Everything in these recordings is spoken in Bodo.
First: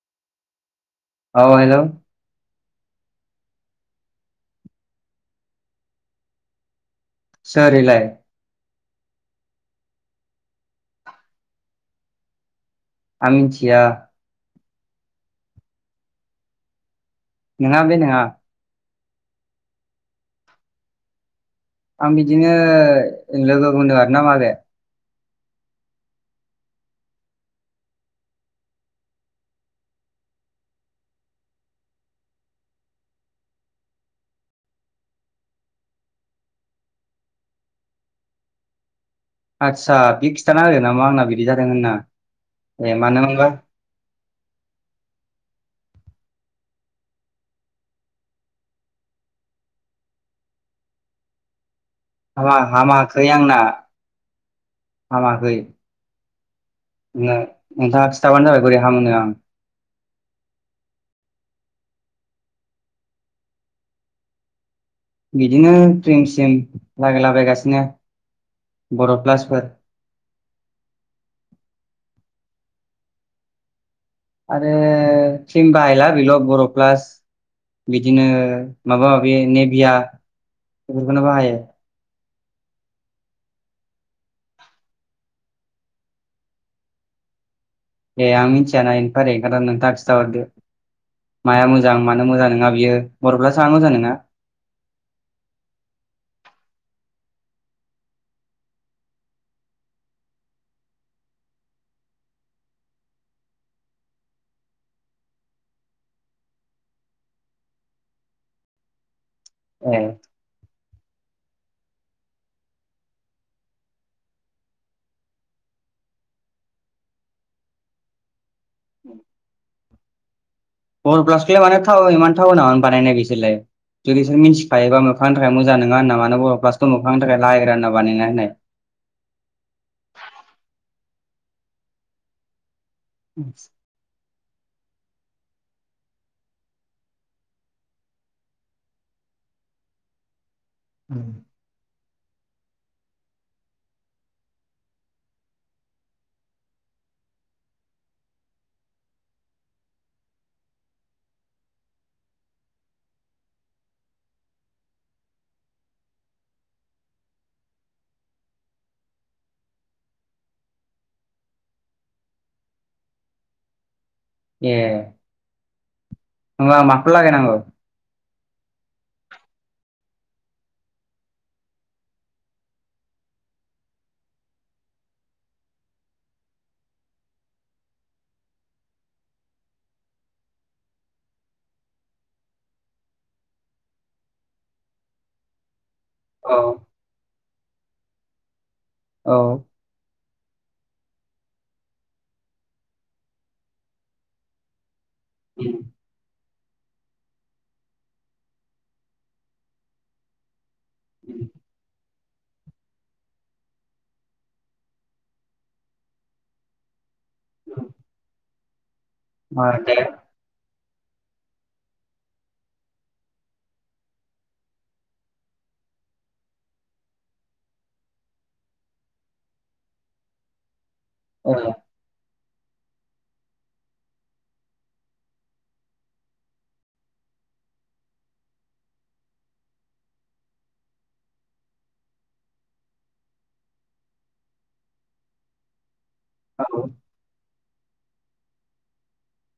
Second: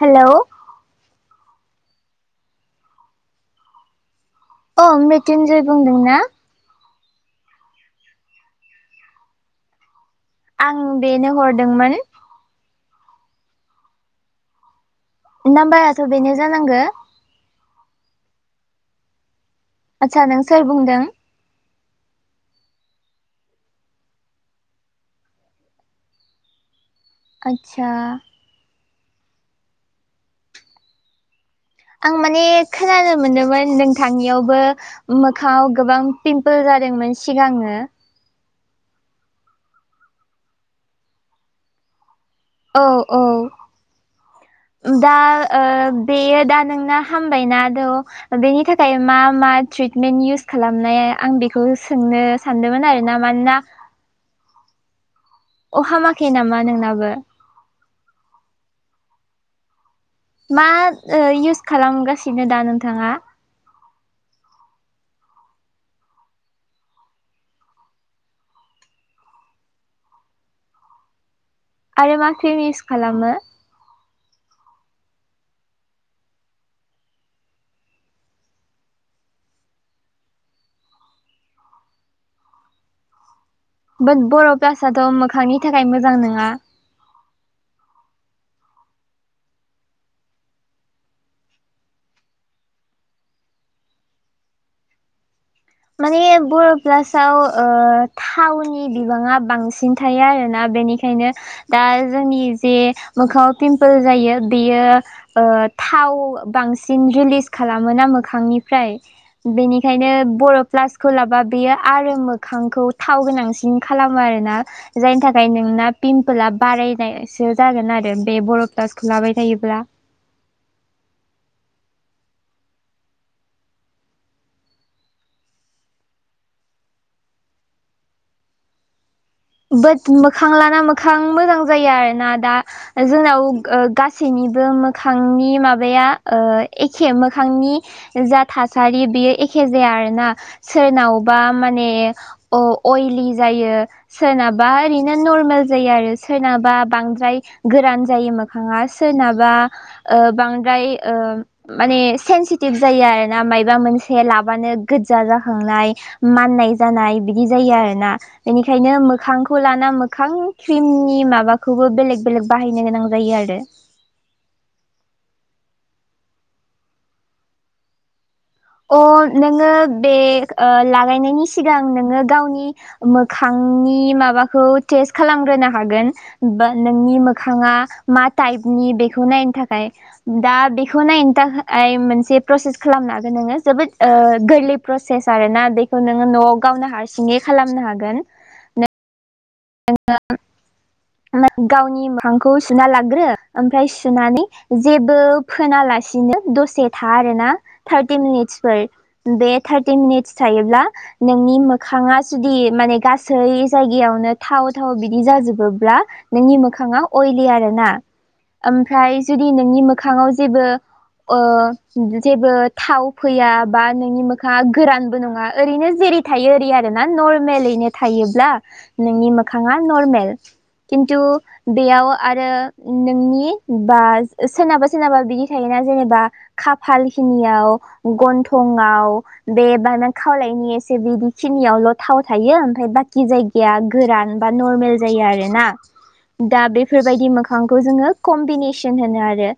हेलौ औ हेलौ अ मृत्यन्जय बुंदों ना सोर इलाय आं बेनो हरदोंमोन आं मिथिया नाम्बाराथ' बेनो जानांगो नङा बे नङा आदसा नों सोर बुंदों आं बिदिनो लोगो होनदों आरोना माबे आदसा आं माने खोनानो मोनोमोन नोंथांनियावबो मोखाङाव गोबां पिमपोल जादोंमोन सिगाङो आदसा बे खिन्थाना हो नामा आंना बिदि जादों होनना औ ए औ मानो मोनबा दा बेयो दा नोंना हामबायना द' बेनि थाखाय मा मा ट्रिटमेन्ट इउस खालामनाया आं बे खौ सोंनो हामा सानदोंमोन आरोना हामाखै आंना मानोना हामाखै अ हामाखै नामा नोंनाब नो नोंथाङा खिथाबानो जाबाय बोरै हामहोनो आं। मा ओ इउस खालामगासिनो दा नोंथाङा? बिदिनो ख्रिम सिम लागायलाबायगासिनो बर' प्लासफोर। आरो मा ख्रिम इउस खालामो? आरो ख्रिम बाहायला बेल' बर' प्लास। बिदिनो माबा माबि नेभिया बेफोरखौनो बाहायो। बो बर' क्लासथ' मोखांनि थाखाय मोजां नङा। ए आं मिन्थियाना [unintelligible] नोंथाङा खिनथाहरदो। माया मोजां मानो मोजां नङा बियो बर'फ्लासा मोजां नङा? माने बर' प्लासाव ओ थावनि बिबाङा बांसिन थायो आरोना बेनि बेखायनो दा जोंनि जे मोखाङाव पिमपोल जायो बेयो ओ थाव बांसिन रिलिस खालामोना मोखांनिफ्राय। ए बेनिखायनो बर' प्लासखौ लाबा बेयो आरो मोखांखौ थाव गोनांसिन खालामो आरोना। जायनि थाखाय नोंना पिमपोल बारायनायसो जागोन आरो बे बर प्लाउसखौ लाबाय थायोब्ला। बर प्लासखौलाय मानो थाव इमान थाव होना बानायनाय बिसोरलाय? जुदि बिसोर मिनथिखायोबा मोखांनि थाखाय मोजां नङा होन्ना मानो बर' प्लासखौ मोखांनि थाखाय रायग्रा होनना बानायनायना होनाय? बाट मोखां लाना मोखां मोजां जायो आरोना दा जोंनाव ओ गा सैनिबो मोखांनि माबाया ओ एखे मोखांनि जा थासारि बेयो एखे जाया आरोना। सोरनावबा माने अ अइलि जायो। सोरनाबा ओरैनो नरमेल जायो आरो सोरनाबा बांद्राय गोरान जायो मो खाङा सोरनाबा ओ बांद्राय ओ माने सेनसिटिभ जायो आरोना मायबा मोनसे लाबानो गोजजा जाखांनाय। माननाय जानाय बिदि जायो आरो ना बेनि खायनो मोखांखौ लाना मोखां क्रिमनि माबाखौबो बेलेग बेलेग बाहायनो गोनां जायो आरो। ए। होनब्ला आं माखौ लागायनांगौ? अ नोङो बे ओ लागायनायनि सिगां नोङो गावनि मोखांनि माबाखौ टेस्ट खालामग्रोनो हागोन बा नोंनि मोखाङा मा टाइपनि बेखौ नायनो थाखाय। दा बेखौ नायनो थाखाय मोनसे प्रसेस खालामनो हागोन नोङो जोबोद ओ गोरलै प्रसेस आरो ना बेखौ नोङो न'आव औ गावनो हारसिङै खालामनो हागोन। औ। [unintelligible] गावनि मोखांखौ सुना लाग्रो ओमफ्राय सुनानै जेबो फोनालासिनो दसे था आरोना थार्टि मिनिट्सफोर बे थार्टि मिनिट्स थायोब्ला नोंनि मोखाङा जुदि माने गासै जायगायावनो थाव थाव बिदि जाजोबोब्ला नोंनि मोखाङा अइलि आरो ना ओमफ्राय जुदि मा नोंनि दे मोखाङाव जेबो ओ जेबो थाव फैया बा नोंनि मोखाङा गोरानबो नङा ओरैनो जेरै थायो ओरै आरो ना नर्मेलैनो थायोब्ला नोंनि मोखाङा नरमेल खिन्थु औ बेयाव आरो नोंनि बा सोरनाबा सोरनाबा बिदि थायोना जेनेबा खाफाल खिनियाव गन्थंआव बे बा खावलायनि एसे बिदि खिनियावल' थाव थायो ओमफ्राय बाखि जाय गोरान बा नर्मेल जायो आरोना दा बेफोरबायदि मोखां फांखौ जोङो कम्बिनेसन होनो आरो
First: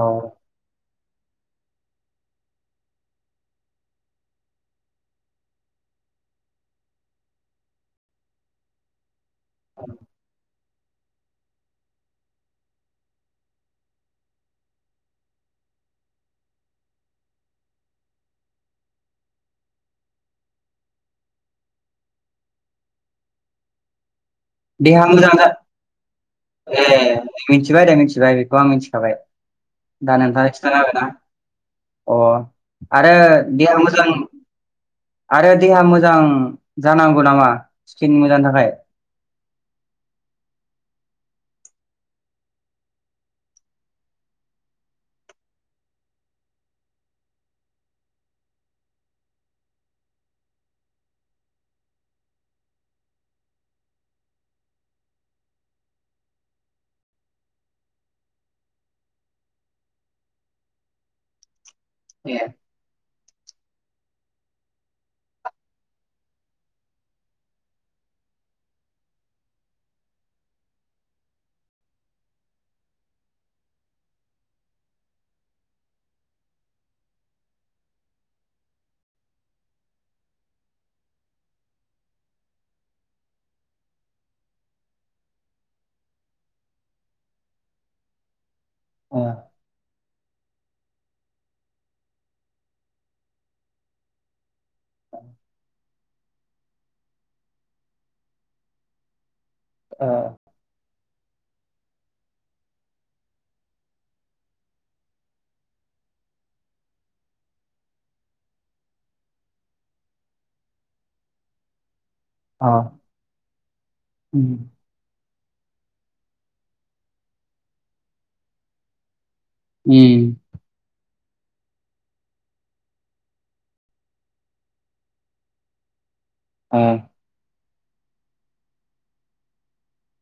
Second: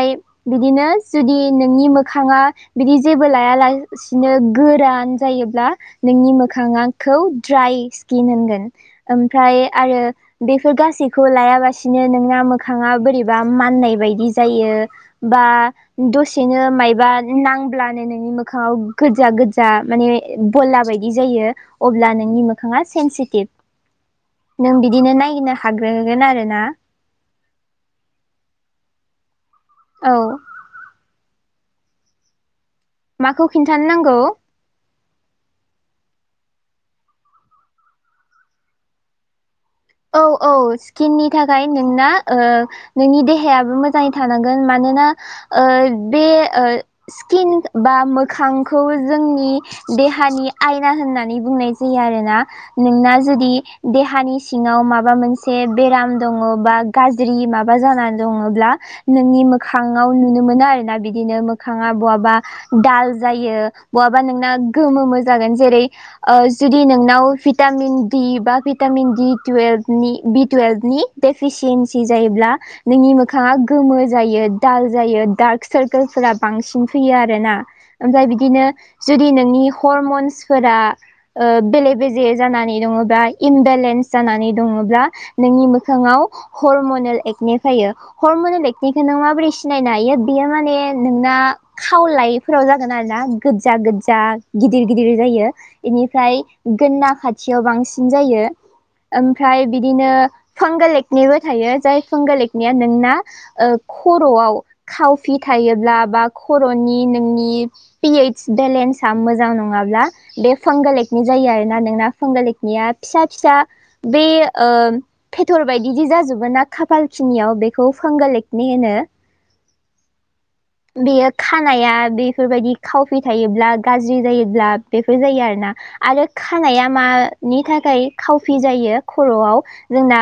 औ बिदिनो जुदि नोंनि मोखाङा बिदि जेबो लाया सिनो गोरान जायोब्ला नोंनि मोखाङाखौ द्राइ स्किन होनगोन ओमफ्राय आरो बेफोर गासैखौ लायाबासिनो नोंना मोखाङा बोरैबा माननाय बायदि जायो। बा दसेनो मायबा नांब्लानो नोंनि मोखाङाव गोजा गोजा माने बला बायदि जायो अब्ला नोंनि मो नोंथाङा सेन्थिथिब नों देहा बिदिनो मोजां जा नायनो हाग्रोगोन आरो ना ए मिथिबाय दे मिथिबाय बेखौ आं मिथिखाबाय औ दा नोंथाङा खिथानो हागोन ना? अ आरो माखौ देहा खिन्थानो मोजां नांगौ आरो देहा मोजां जानांगौ नामा स्किन मोजांनि थाखाय औ औ स्किननि थाखाय नोंना ओ नोंनि देहायाबो मोजाङै थानांगोन मानोना ओ बे ओ स्किन बा मोखांखौ जोंनि देहानि आयना होननानै बुंनाय जायो आरोना नोंना जुदि देहानि सिङाव माबा मोनसे बेराम दङ बा गाज्रि माबा जानानै दङब्ला नोंनि मोखाङाव नुनो मोनो आरो ना बिदिनो मोखाङा बहाबा ए दाल जायो बहाबा नोंना गोमो मो जागोन जेरै ओ जुदि नोंनाव भिटामिन डि बा भिटामिन दि टुयेल्भ नि बि टुयेल्भनि डेफिसियन्सि जायोब्ला नोंनि मोखाङा गोमो जायो दाल जायो डार्क सारकोलफोरा बांसिन फैयो आरोना ओमफ्राय बिदिनो जुदि नोंनि हरमन्सफोरा ओ बेले बेजे जानानै दङोबा इमबेलेन्स जानानै दङब्ला नोंनि मोखाङाव हरमनेल एकनि फायो हरमनेल ए बेखौ नों ओ माबोरै सिनायनो हायो? बेयो माने नोंना खावलायफोराव जागोन आरो ना गोजा गोजा गिदिर गिदिर जायो बेनिफ्राय गोना खाथियाव बांसिन जायो ओमफ्राय बिदिनो ओ फोंगो लेकनिबो थायो जाय फोंग लेकनिया नोंना खर'आव खावफि थायोब्ला बा खर'नि नोंनि पिओइस बेलेन्स आ मोजां नङाब्ला बे फांगालेकनि जायो आरोना नोंना अ फांगालेखनिया फिसा फिसा बे उम ओ ओ फेटर बायदिदि जाजोबो ना खाफाल खिनियाव बेखौ फांग एकनि होनो [inaudible] उम [inaudible] बेयो खानाया बेफोरबायदि खावफि थायोब्ला गाज्रि जायोब्ला बेफोर जायो आरोना आरो ओ खानाया मानि थाखाय खावफि जायो खर'आव जोंना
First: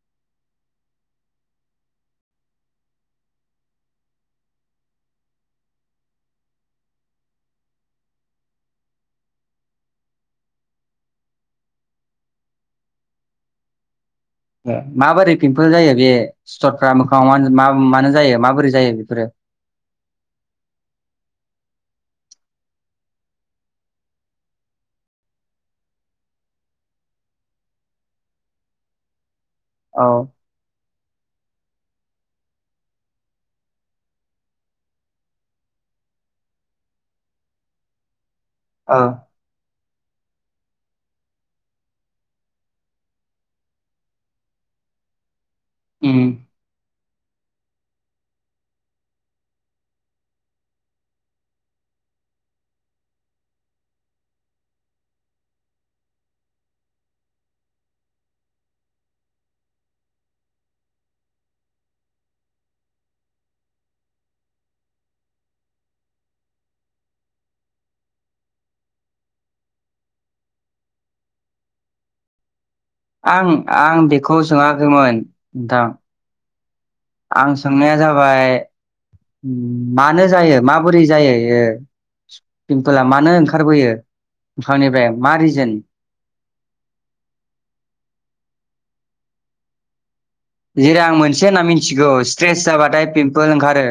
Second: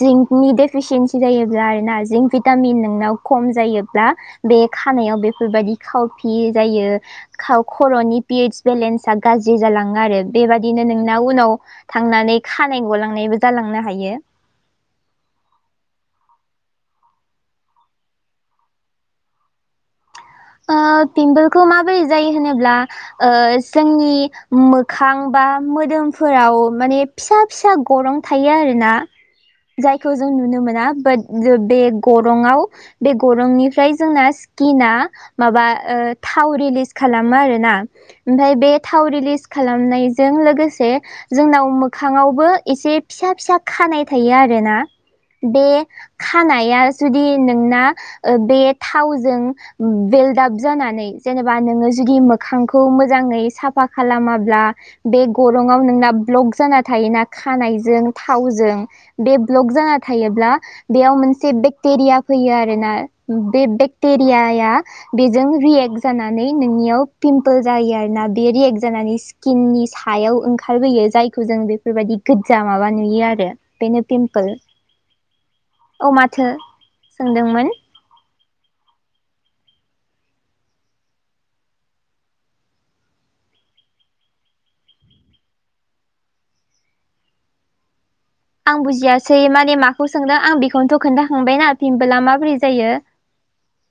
जिंकनि डेफिसियन्सि जायोब्ला आरोना जिंक भिटामिन नोंनाव खम जायोब्ला बे खानायाव बेफोरबायदि खावफि जायो। खर'नि पस बेलेन्स आ गाज्रि जालाङो आरो बेबादिनो नोंना उनाव थांनानै खानाय गलांनायबो जालांनो हायो ए माबोरै पिम्पोल जायो बे सिथरफ्रा मोखाङाव मा मानो जायो माबोरै जायो बेफोरो? ओ पिम्पोलखौ माबोरै जायो होनोब्ला ओ जोंनि मोखां बा मोदोमफोराव माने फिसा फिसा गरं थायो आरोना औ जायखौ जों नुनो मोना बाट बे गरंआव बे गरंनिफ्राय जोंना स्किना माबा थाव रिलिस खालामो आरोना ओमफ्राय बे औ थाव रिलिस खालामनायजों लोगोसे जोंनाव मोखाङावबो एसे फिसा फिसा खानाय थायो आरोना बे उम। खानाया जुदि नोंना ओ बे थावजों बे दाग जानानै जेनेबा नोङो जुदि मोखांखौ मोजाङै साफा खालामाब्ला बे गरं'आव नोंना ब्लक जाना थायोना खानायजों थावजों। बे ब्लक जाना थायोब्ला बेयाव मोनसे बेक्टेरिया फैयो आरोना बे बेक्टेरियाया बेजों रियेक्ट जानानै नोंनियाव पिमपोल जायो आरो ना बे रियेक्ट जानानै स्किननि सायाव ओंखारबोयो जायखौ जों बेफोरबायदि गोज्जा माबा नुयो आं आरो बेनो आं बेखौ पिमपोल सोङाखैमोन नोंथां औ माथो। आं सोंदोंमोन सोंनाया जाबाय मानो जायो माबोरै जायो इयो? पिम्पोला मानो ओंखारबोयो मोखांनिफ्राय मा रिजोन? आं बुजियासै माने मा खौ सोंदों आं जेरै बेखौनोथ' आं मोनसे होनना खोनन्थाखांबायना मिथिगौ पिमबफोला माबोरै स्ट्रेस जायो। जाबाथाय पिमपोल ओंखारो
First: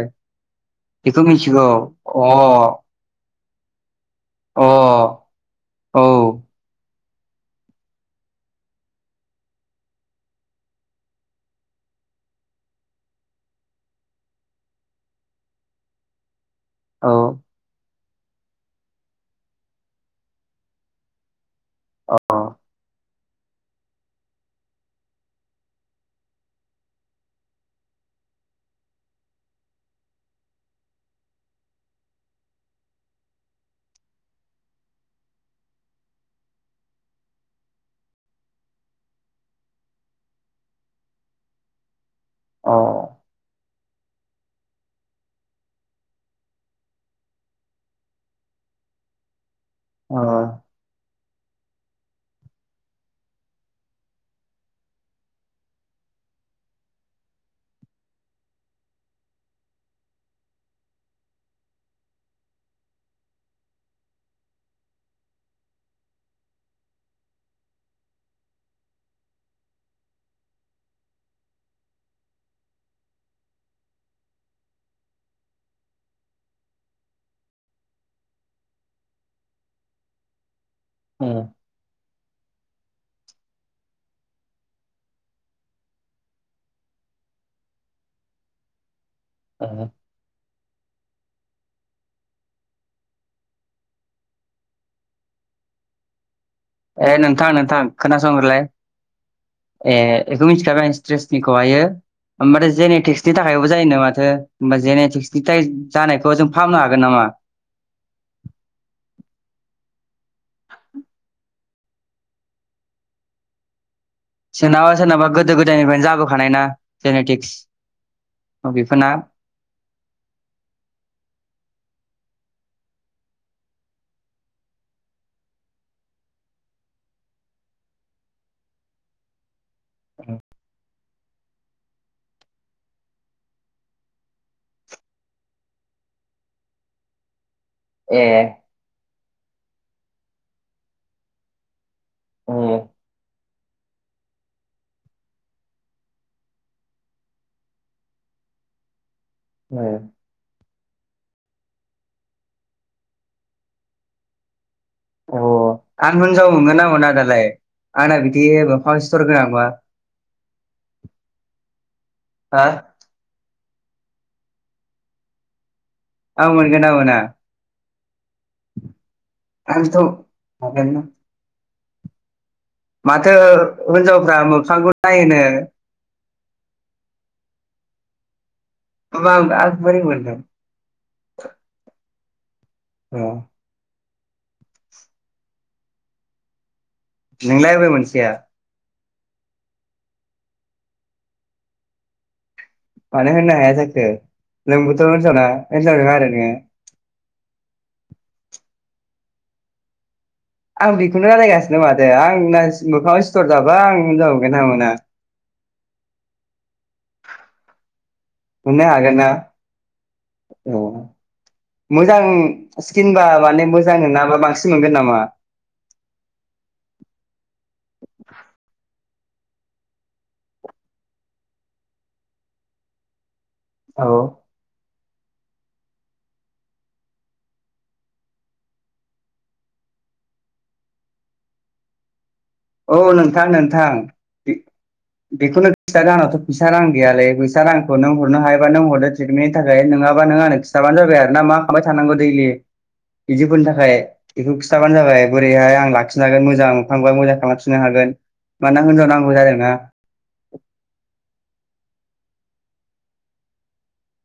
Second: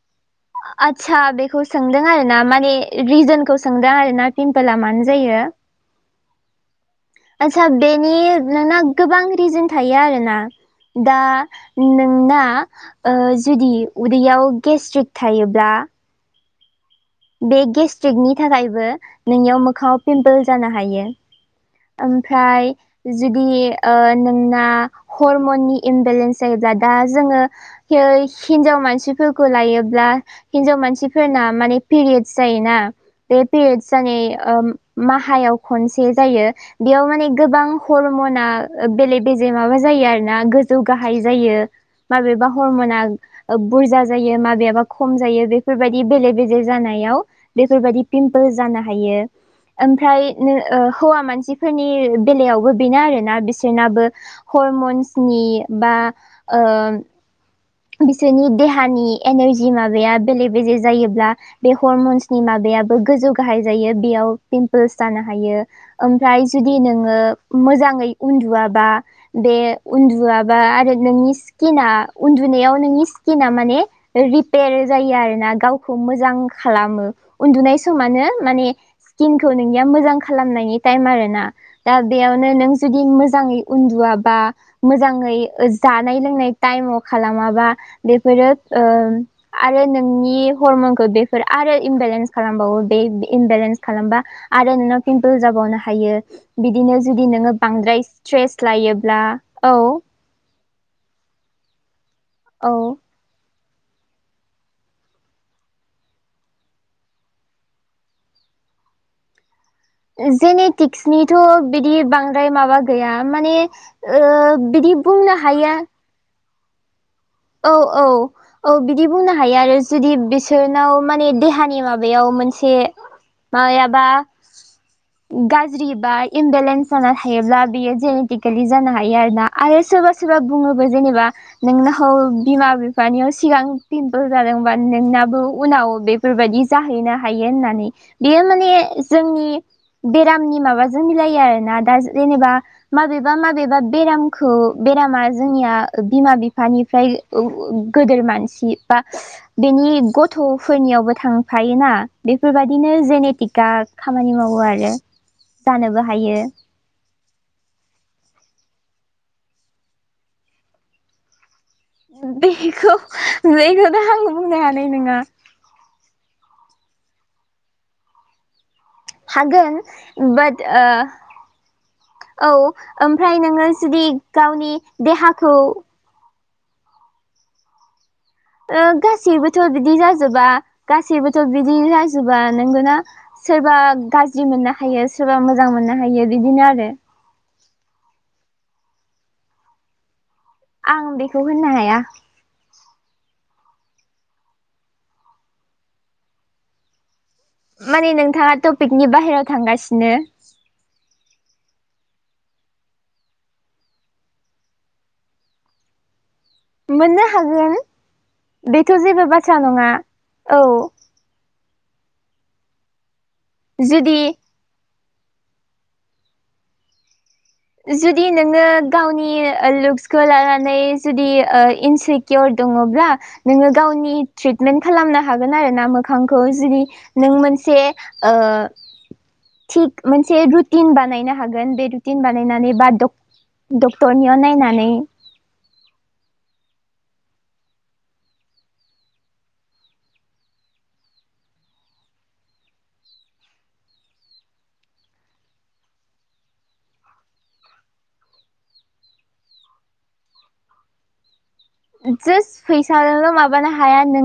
आदसा बेखौ सोंदों आरो अ ना माने रिजोनखौ सोंदों आरो ना अ पिम्पला मानो जायो? औ। आदसा बेनि नोंना गोबां रिजोन थायो आरोना। दा नोंना ओ जुदि उदैयाव गेस्ट्रिक थायोब्ला औ। बे गेस्ट्रिकनि थाखायबो नोंनियाव मोखाङाव पिम्पोल जानो हायो ‌। अ ओमफ्राय जुदि ओ नोंना हरमननि इमबेलेन्स जायोब्ला दा जोङो [unintelligible] हिनजाव मानसिफोरखौ लायोब्ला हिनजाव मानसिफोरना माने पिरियद्स जायोना बे पेरियड्स जानाय माहायाव खनसे जायो। बेयाव माने गोबां हरमना बेले बेजे माबा जायो आरो ना गोजौ गाहाय जायो। माबेबा अ हरमना बुरजा जायो माबेबा खम जायो बेफोरबायदि बेले बेजे जे जानायाव बेफोरबायदि पिमपोल जानो हायो। ओमफ्राय उम नों ओ हौवा मानसिफोरनि बेलायावबो बेनो आरोना बिसोरनाबो हरमन्सनि बा ओ बिसोरनि देहानि एनारजि माबाया बेले बेजे जायोब्ला बे हरमन्सनि माबायाबो गोजौ गाहाय जायो बेयाव पिमपोल्स जानो हायो। ओमफ्राय जुदि नोङो मोजाङै उन्दुआबा बे उन्दुआबा आरो नोंनि स्किना उन्दु मोनायाव नोंनि स्किना माने रिपेयार जायो आरोना गावखौ मोजां खालामो। उन्दुनाय समानो माने स्किनखौ नोंनिया मोजां खालामनायनि टाइम आरोना। दा बेयावनो नों जुदि मोजाङै उन्दुवाबा मोजाङै जानाय लोंनाय टाइमाव खालामाबा बेफोरो ओ आरो उम नों नि हरमनखौ बेफोर आरो इमबेलेन्स खालामबावो बे इमबेलेन्स खालामबा आरो नोंनाव पिमपोल जाबावनो हायो। बिदिनो ए जुदि नोंथां नोङो नोंथां बांद्राय स्ट्रेस खोनासंग्रोलाय लायोब्ला औ। ए बेखौ मिथिखाबाय आं स्ट्रेसनिखौहायो ओमफ्राय औ जेनेटिक्स नि थाखायबो जायोनो माथो होमबा जेनेटिक्सनि जानायखौ जों फाहामनो हागोन नामा? जेनेटिक्सनिथ' बिदि बांद्राय माबा गैया माने ओ सोरनाबा बिदि सोरनाबा बुंनो गोदो हाया गोदायनिफ्रायनो जाबोखानाय ना जेनेटिक औ औ औ बिदि बुंनो हायो आरो जुदि बिसोरनाव माने देहानि माबायाव मोनसे मायाबा गाज्रि बा इमबेलेन्स जाना थायोब्ला बियो जेनेटिकेलि जानो हायो आरोना आरो सोरबा सोरबा बुङोबो जेनेबा नोंनो औ बिमा-बिफानियाव सिगां पिमपोल जादोंबा नोंनाबो उनाव बे बेफोरबायदि जाहैनो हायो होननानै ए बेयो माने जोंनि बेरामनि माबाजों मिलायो आरो ना दा जेनेबा उम माबेबा -माबेबा बेरामखौ बेरामा जोंनिया बिमा बिफ बिफानिफ्राय गेदोर मानसि बा बेनि उम ग गथ'फोरनियावबो थांफायोना बेफोरबायाददिनो जेनेटिकआ खामानि मावो आरो अ जानोबो आं हायो हिनजाव मोनगोन ना मोन दालाय? आंना बिदिब मोखांआव सिथर गोनांबा हा बेखौ बेखौथ आं बुंनो हानाय नंङा। औ मोनगोन ना मोना? हागोन आंथ' बट ओ हागोन औ माथो ओमफ्राय नोङो जुदि हिनजावफ्रा गावनि मोखांखौ नायनो देहाखौ गासैबोथ' गोबां बिदि बोरै मोनदों जाजोबा? गासैबोथ' बिदि जाजोबा नोंगौना अ सोरबा गाज्रि मोननो हायो सोरबा मोजां मोननो हायो बिदिनो आरो। नोंलाय बेबो मोनसेया [unintelligible] आं उन्दैखौ होननो हाया। मानो होनो हाया जाखो नोंबोथ' हिनजावना हिनजाव नङा आरो नोङो? माने नोंथाङा टपिकनि बाहेरायाव थांगासिनो आं बेखौनो रायलायगासिनो माथो आंना मोखाङाव स्थर जाबा आं हिनजाव मोनगोन ना मोना? मोननो हागोन मोननो बेथ' हागोन जेबो ना बाथ्रा नङा औ मोजां स्कनबा माने मोजां जुदि नाबा बांसिन मोनगोन नामा? जुदि नोङो गावनि लुक्सखौ लानानै जुदि इनस्रि कर दङब्ला नोङो औ गावनि ट्रिटमेन्ट खालामनो हागोन आरो ना मोखांखौ जुदि नों मोनसे ओ थिग मोनसे रुटिन बानायनो हागोन बे रुटिन बानाय नायनानै बा औ नोंथां नोंथां डक्टरनियाव नायनानै बेखौनो खिथ र आंनावथ' फैसा रां गैयालैसा रांखौ नों हरनो हायोबा नों हरो ट्रिटमेन्टनि थाखाय नङाबा नों आं खिथ हिसाबानो जाबाय आर ना मा खालामाबबाय थानांगौ दैलि बिदिफोरनि थाखाय बेखौ खिन्थाबानो जाबाय बोरैहाय आं लाखिनो हागोन मोजांखांबा मोजां थांफिननो हागोन मानोना हिनजाव नांगौ जादों ना थोद फैसाजोंल' माबानो हाया नोङो